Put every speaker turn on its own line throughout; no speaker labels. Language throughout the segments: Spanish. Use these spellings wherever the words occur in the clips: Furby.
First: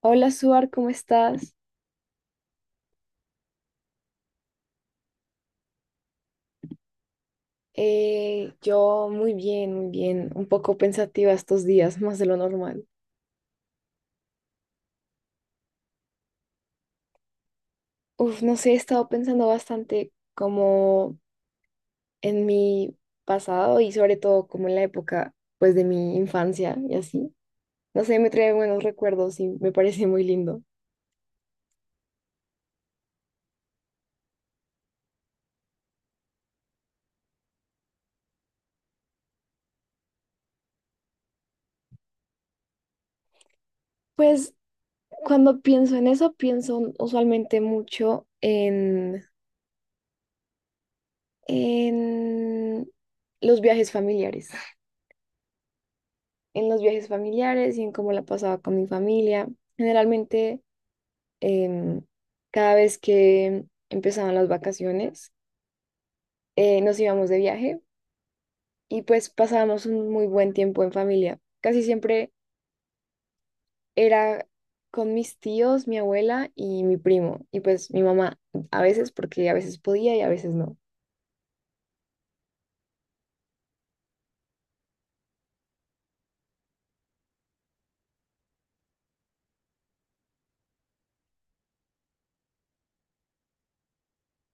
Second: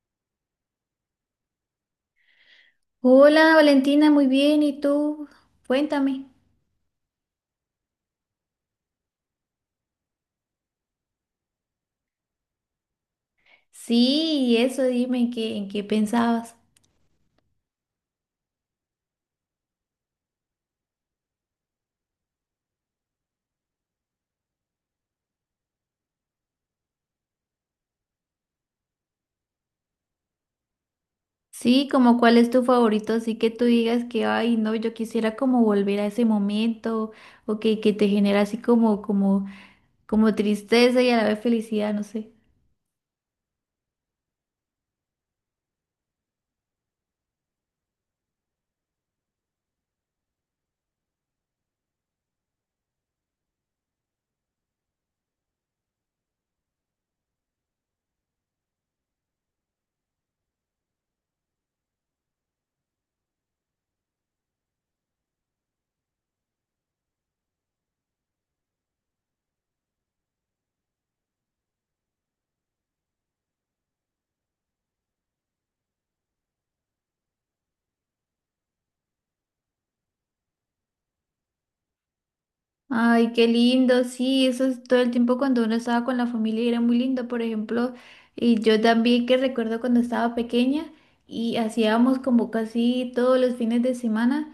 Hola, Suar, ¿cómo estás?
Hola Valentina, muy bien. ¿Y tú? Cuéntame.
Yo muy bien, un poco pensativa estos días, más de lo normal.
Sí, y eso, dime en qué pensabas.
Uf, no sé, he estado pensando bastante como en mi pasado y sobre todo como en la época pues de mi infancia y así. No sé, me trae buenos recuerdos y me parece muy lindo.
Sí, como cuál es tu favorito, así que tú digas que, ay, no, yo quisiera como volver a ese momento, o que te genera así como tristeza y a la vez felicidad, no sé.
Pues cuando pienso en eso, pienso usualmente mucho en los viajes familiares. En los viajes familiares y en cómo la pasaba con mi familia. Generalmente, em, cada vez que empezaban las vacaciones, nos íbamos de viaje y pues pasábamos un muy buen tiempo en familia. Casi siempre era con mis tíos, mi abuela y mi primo, y pues mi mamá a veces, porque a veces podía y a veces no.
Ay, qué lindo, sí, eso es todo el tiempo cuando uno estaba con la familia y era muy lindo, por ejemplo, y yo también que recuerdo cuando estaba pequeña y hacíamos como casi todos los fines de semana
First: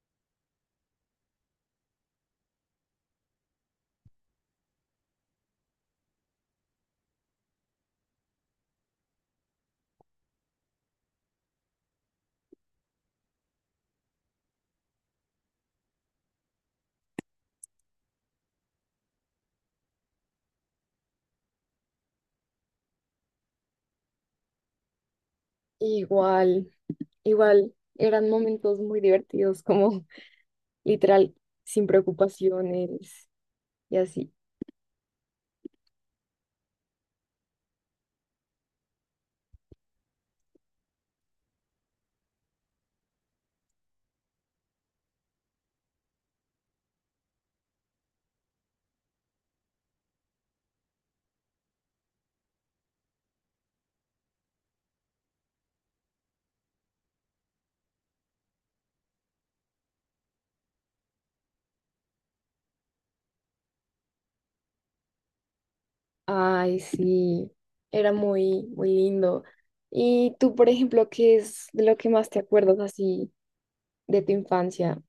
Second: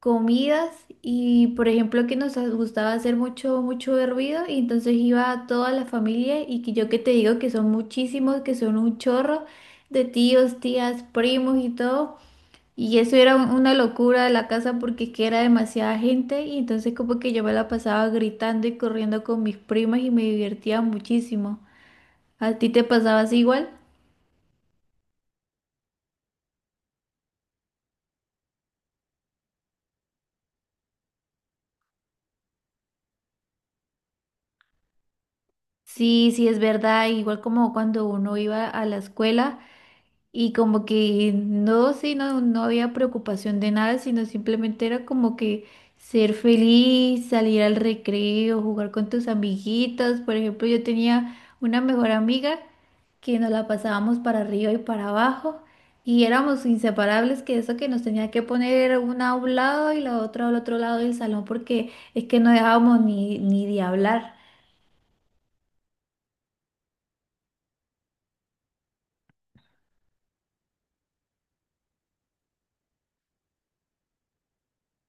comidas. Y por ejemplo que nos gustaba hacer mucho, mucho hervido y entonces iba a toda la familia y que yo que te digo que son muchísimos, que son un chorro de tíos, tías, primos y todo. Y eso era una locura de la casa porque es que era demasiada gente y entonces como que yo me la pasaba gritando y corriendo con mis primas y me divertía muchísimo. ¿A ti te pasabas igual?
Igual, igual, eran momentos muy divertidos, como literal, sin preocupaciones y así.
Sí, sí, es verdad, igual como cuando uno iba a la escuela. Y como que no, sí, no, no había preocupación de nada, sino simplemente era como que ser feliz, salir al recreo, jugar con tus amiguitas. Por ejemplo, yo tenía una mejor amiga que nos la pasábamos para arriba y para abajo y éramos inseparables, que eso que nos tenía que poner una a un lado y la otra al otro lado del salón porque es que no dejábamos ni de hablar.
Ay, sí, era muy, muy lindo. Y tú, por ejemplo, ¿qué es de lo que más te acuerdas así de tu infancia?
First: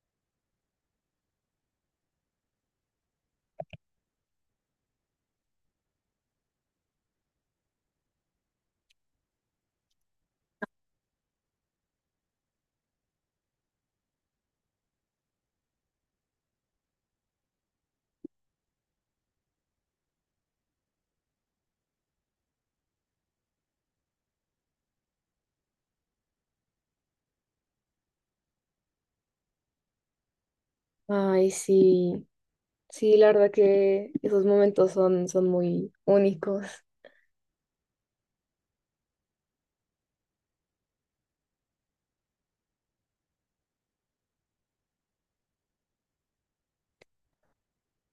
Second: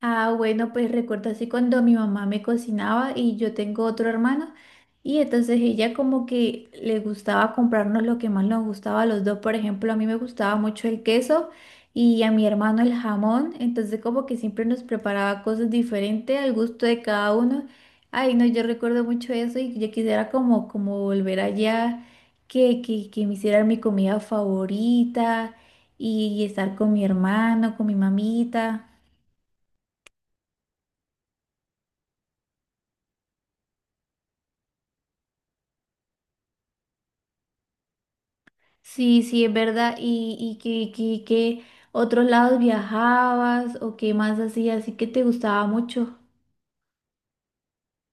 Ah, bueno, pues recuerdo así cuando mi mamá me cocinaba y yo tengo otro hermano y entonces ella como que le gustaba comprarnos lo que más nos gustaba a los dos. Por ejemplo, a mí me gustaba mucho el queso y a mi hermano el jamón, entonces como que siempre nos preparaba cosas diferentes al gusto de cada uno. Ay, no, yo recuerdo mucho eso y yo quisiera como volver allá, que me hicieran mi comida favorita y estar con mi hermano, con mi mamita.
Ay, sí, sí, la verdad que esos momentos son, son muy únicos.
Sí, sí, es verdad. Y qué, qué otros lados viajabas o qué más hacías? Así que te gustaba mucho.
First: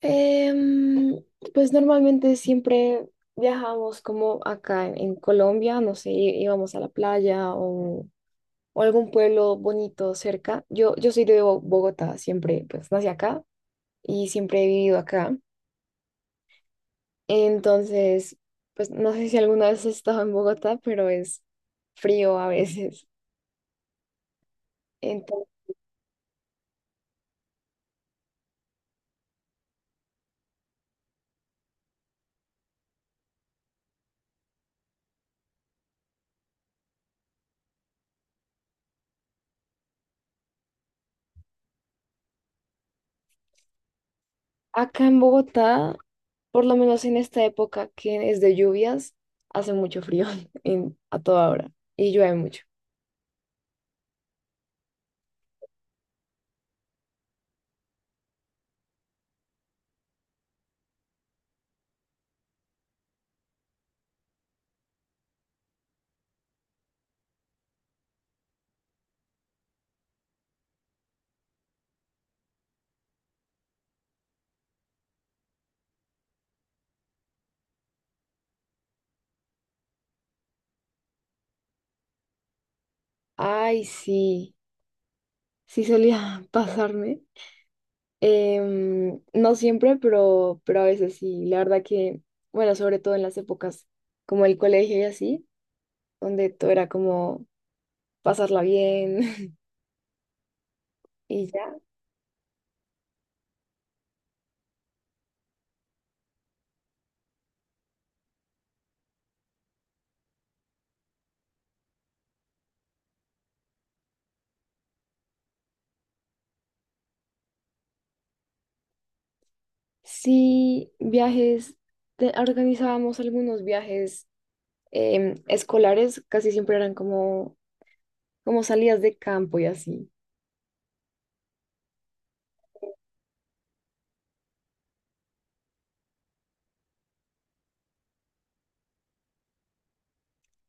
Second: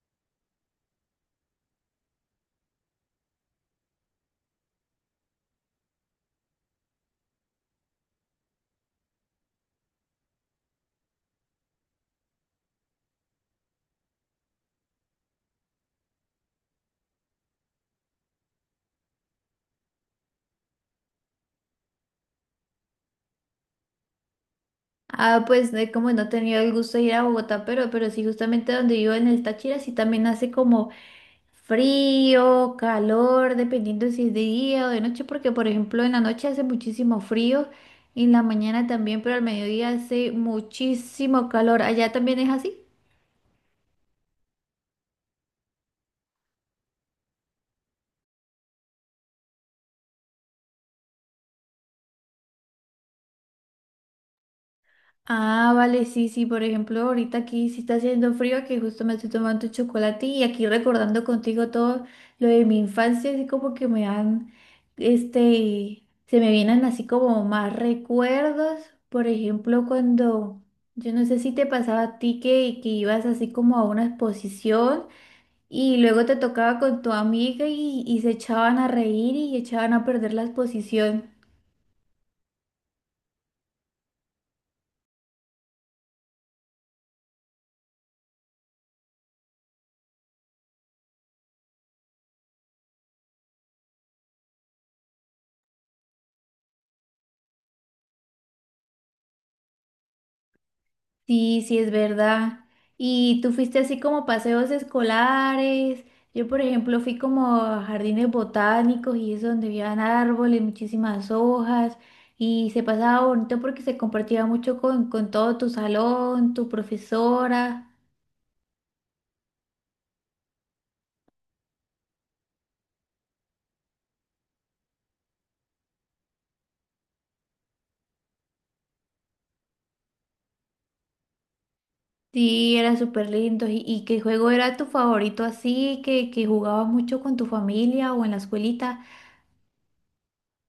Em, pues normalmente siempre viajamos como acá en Colombia, no sé, íbamos a la playa o algún pueblo bonito cerca. Yo soy de Bogotá, siempre, pues nací acá y siempre he vivido acá. Entonces, pues no sé si alguna vez has estado en Bogotá, pero es frío a veces.
Ah,
Entonces,
pues de como no he tenido el gusto de ir a Bogotá, pero sí, justamente donde vivo en el Táchira, sí también hace como frío, calor, dependiendo si es de día o de noche, porque por ejemplo en la noche hace muchísimo frío y en la mañana también, pero al mediodía hace muchísimo calor. ¿Allá también es así?
acá en Bogotá, por lo menos en esta época que es de lluvias, hace mucho frío a toda hora y llueve mucho.
Ah, vale, sí, sí, por ejemplo, ahorita aquí sí está haciendo frío, aquí justo me estoy tomando un chocolate y aquí recordando contigo todo lo de mi infancia, así como que me dan, se me vienen así como más recuerdos, por ejemplo, cuando, yo no sé si te pasaba a ti que ibas así como a una exposición y luego te tocaba con tu amiga y se echaban a reír y echaban a perder la exposición.
Ay, sí, sí solía pasarme. No siempre, pero a veces sí. La verdad que, bueno, sobre todo en las épocas como el colegio y así, donde todo era como pasarla bien y
Sí,
ya.
sí, es verdad. Y tú fuiste así como paseos escolares. Yo, por ejemplo, fui como a jardines botánicos y eso donde habían árboles, muchísimas hojas y se pasaba bonito porque se compartía mucho con todo tu salón, tu profesora.
Sí, viajes, organizábamos algunos viajes escolares, casi siempre eran como, como salidas de campo y así.
Sí, era súper lindo. Y qué juego era tu favorito así que jugabas mucho con tu familia o en la escuelita?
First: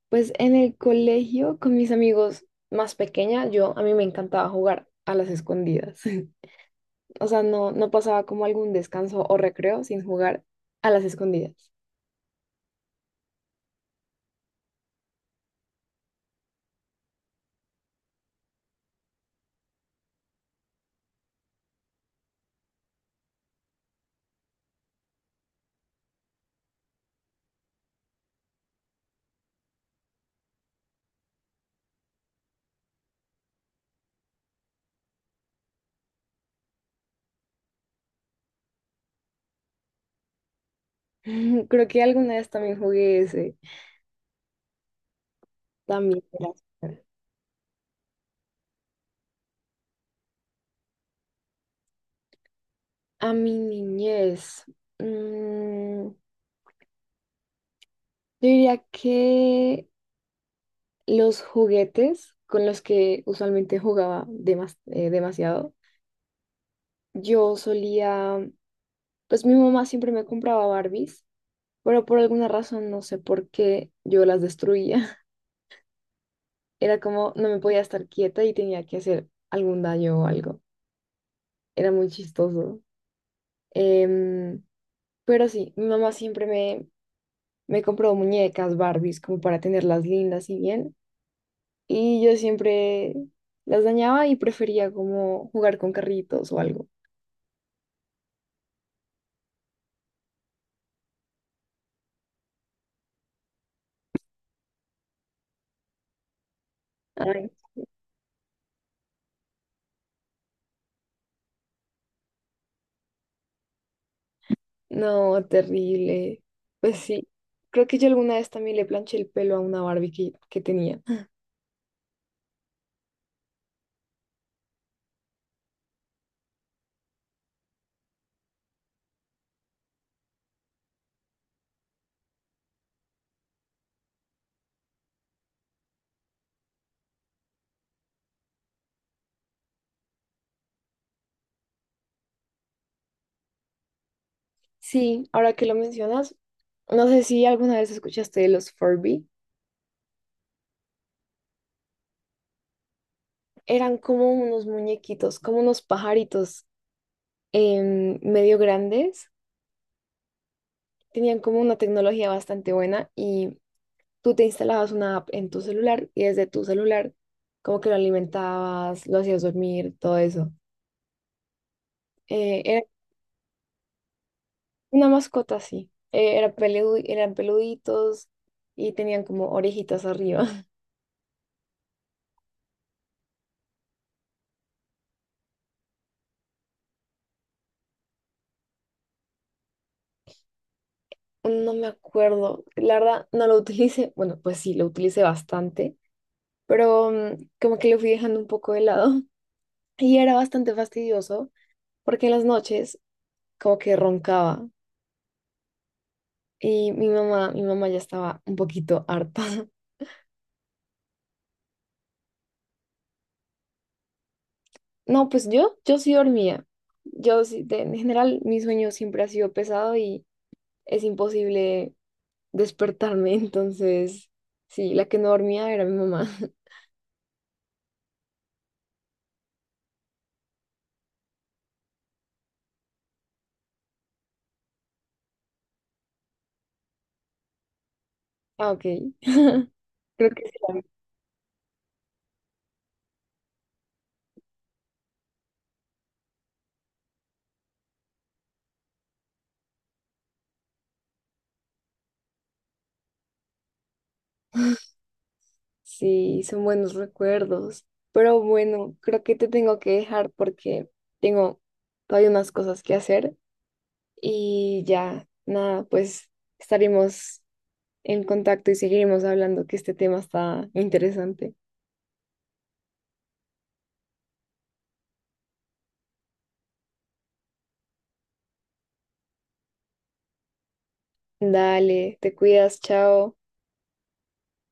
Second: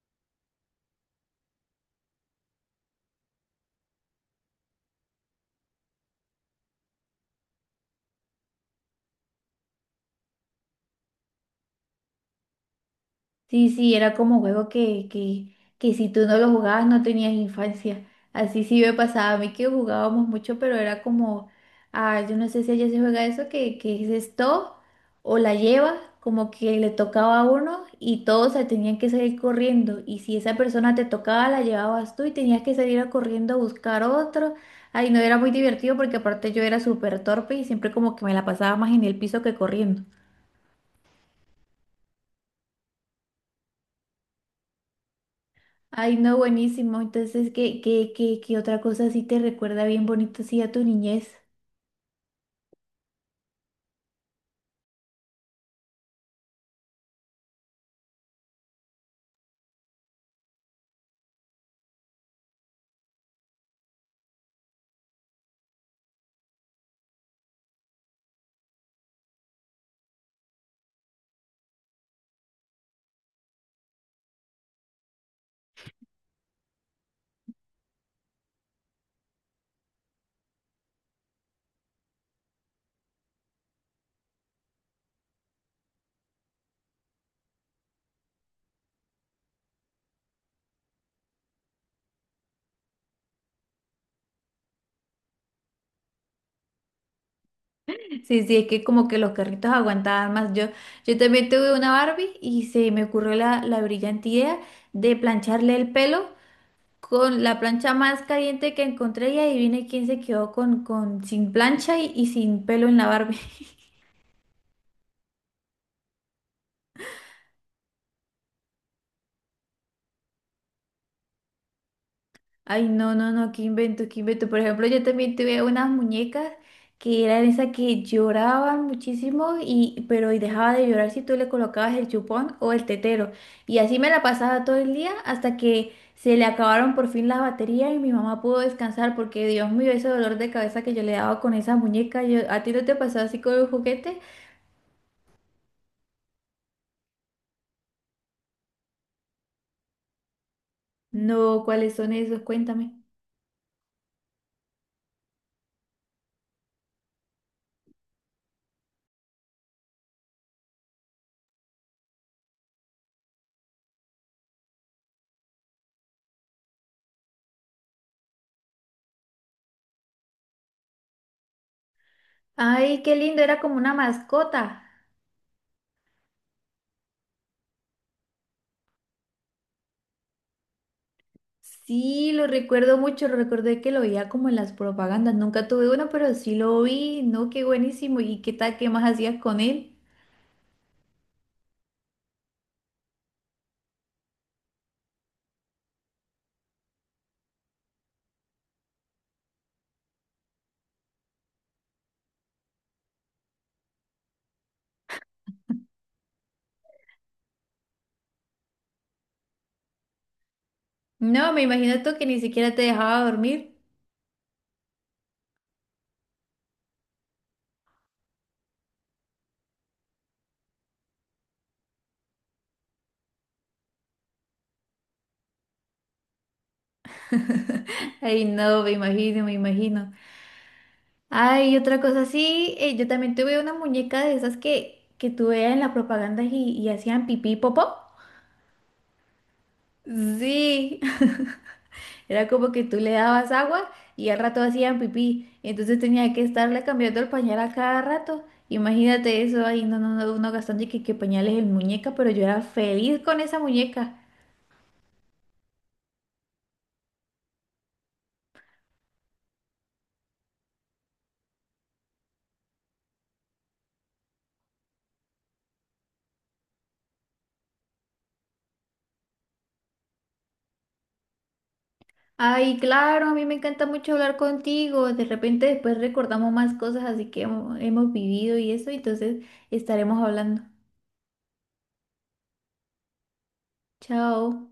Pues en el colegio con mis amigos más pequeña, yo a mí me encantaba jugar a las escondidas. O sea, no, no pasaba como algún descanso o recreo sin jugar a las escondidas.
Sí, sí, era como juego que si tú no lo jugabas no tenías infancia. Así sí me pasaba a mí que jugábamos mucho, pero era como, ah, yo no sé si allá se juega eso, que es esto o la lleva, como que le tocaba a uno y todos se tenían que salir corriendo. Y si esa persona te tocaba, la llevabas tú y tenías que salir a corriendo a buscar otro. Ay, no, era muy divertido porque aparte yo era súper torpe y siempre como que me la pasaba más en el piso que corriendo.
Creo que alguna vez también jugué ese,
Ay,
también
no,
era
buenísimo.
súper.
Entonces, ¿qué qué, qué, qué otra cosa así te recuerda bien bonito así a tu niñez?
A mi niñez, mm, yo diría que los juguetes con los que usualmente jugaba demasiado. Yo solía, pues mi mamá siempre me compraba Barbies, pero por alguna razón, no sé por qué, yo las destruía. Era como, no me podía estar quieta y tenía que hacer algún daño o algo. Era muy chistoso. Em, pero sí, mi mamá siempre me, me compró muñecas Barbies como para tenerlas lindas y bien. Y yo siempre las dañaba y prefería como jugar con carritos o algo.
Sí, sí, es que como que los carritos aguantaban más. Yo también tuve una Barbie y se me ocurrió la brillante idea de plancharle el pelo con la plancha más caliente que encontré y adivine quién se quedó con sin plancha y sin pelo en la Barbie.
No, terrible. Pues sí, creo que yo alguna vez también le planché el pelo a una Barbie que tenía.
Ay, no, no, no, qué invento, qué invento. Por ejemplo, yo también tuve unas muñecas que eran esas que lloraban muchísimo y, pero y dejaba de llorar si tú le colocabas el chupón o el tetero. Y así me la pasaba todo el día hasta que se le acabaron por fin las baterías y mi mamá pudo descansar porque Dios mío, ese dolor de cabeza que yo le daba con esa muñeca. Yo, ¿a ti no te pasó así con un juguete?
Sí, ahora que lo mencionas, no sé si alguna vez escuchaste de los Furby.
No, ¿cuáles son esos? Cuéntame.
Eran como unos muñequitos, como unos pajaritos medio grandes. Tenían como una tecnología bastante buena y tú te instalabas una app en tu celular y desde tu celular como que lo alimentabas, lo hacías dormir, todo eso.
Ay, qué lindo, era como una mascota.
Una mascota, sí. Era eran peluditos y tenían como orejitas arriba.
Sí, lo recuerdo mucho, lo recordé que lo veía como en las propagandas, nunca tuve uno, pero sí lo vi, no, qué buenísimo, ¿y qué tal, qué más hacías con él?
No me acuerdo. La verdad, no lo utilicé. Bueno, pues sí, lo utilicé bastante, pero mm, como que lo fui dejando un poco de lado. Y era bastante fastidioso porque en las noches como que roncaba y mi mamá ya estaba un poquito harta.
No, me imagino tú que ni siquiera te dejaba dormir.
No, pues yo sí dormía. Yo sí, en general, mi sueño siempre ha sido pesado y es imposible despertarme, entonces, sí, la que no dormía era mi mamá.
Ay, no, me imagino, me imagino. Ay, otra cosa, sí, yo también tuve una muñeca de esas que tú veías en las propagandas y hacían pipí y popó.
Ah, ok. Creo que sí,
Sí, era como que tú le dabas agua y al rato hacían pipí, entonces tenía que estarle cambiando el pañal a cada rato. Imagínate eso ahí, no, no, no, uno gastando y que pañales en muñeca, pero yo era feliz con esa muñeca.
sí, son buenos recuerdos. Pero bueno, creo que te tengo que dejar porque tengo todavía unas cosas que hacer y ya, nada, pues estaremos en contacto y seguiremos hablando que este tema está interesante.
Ay, claro, a mí me encanta mucho hablar contigo. De repente después recordamos más cosas así que hemos vivido y eso, entonces estaremos hablando.
Dale, te cuidas, chao.
Chao.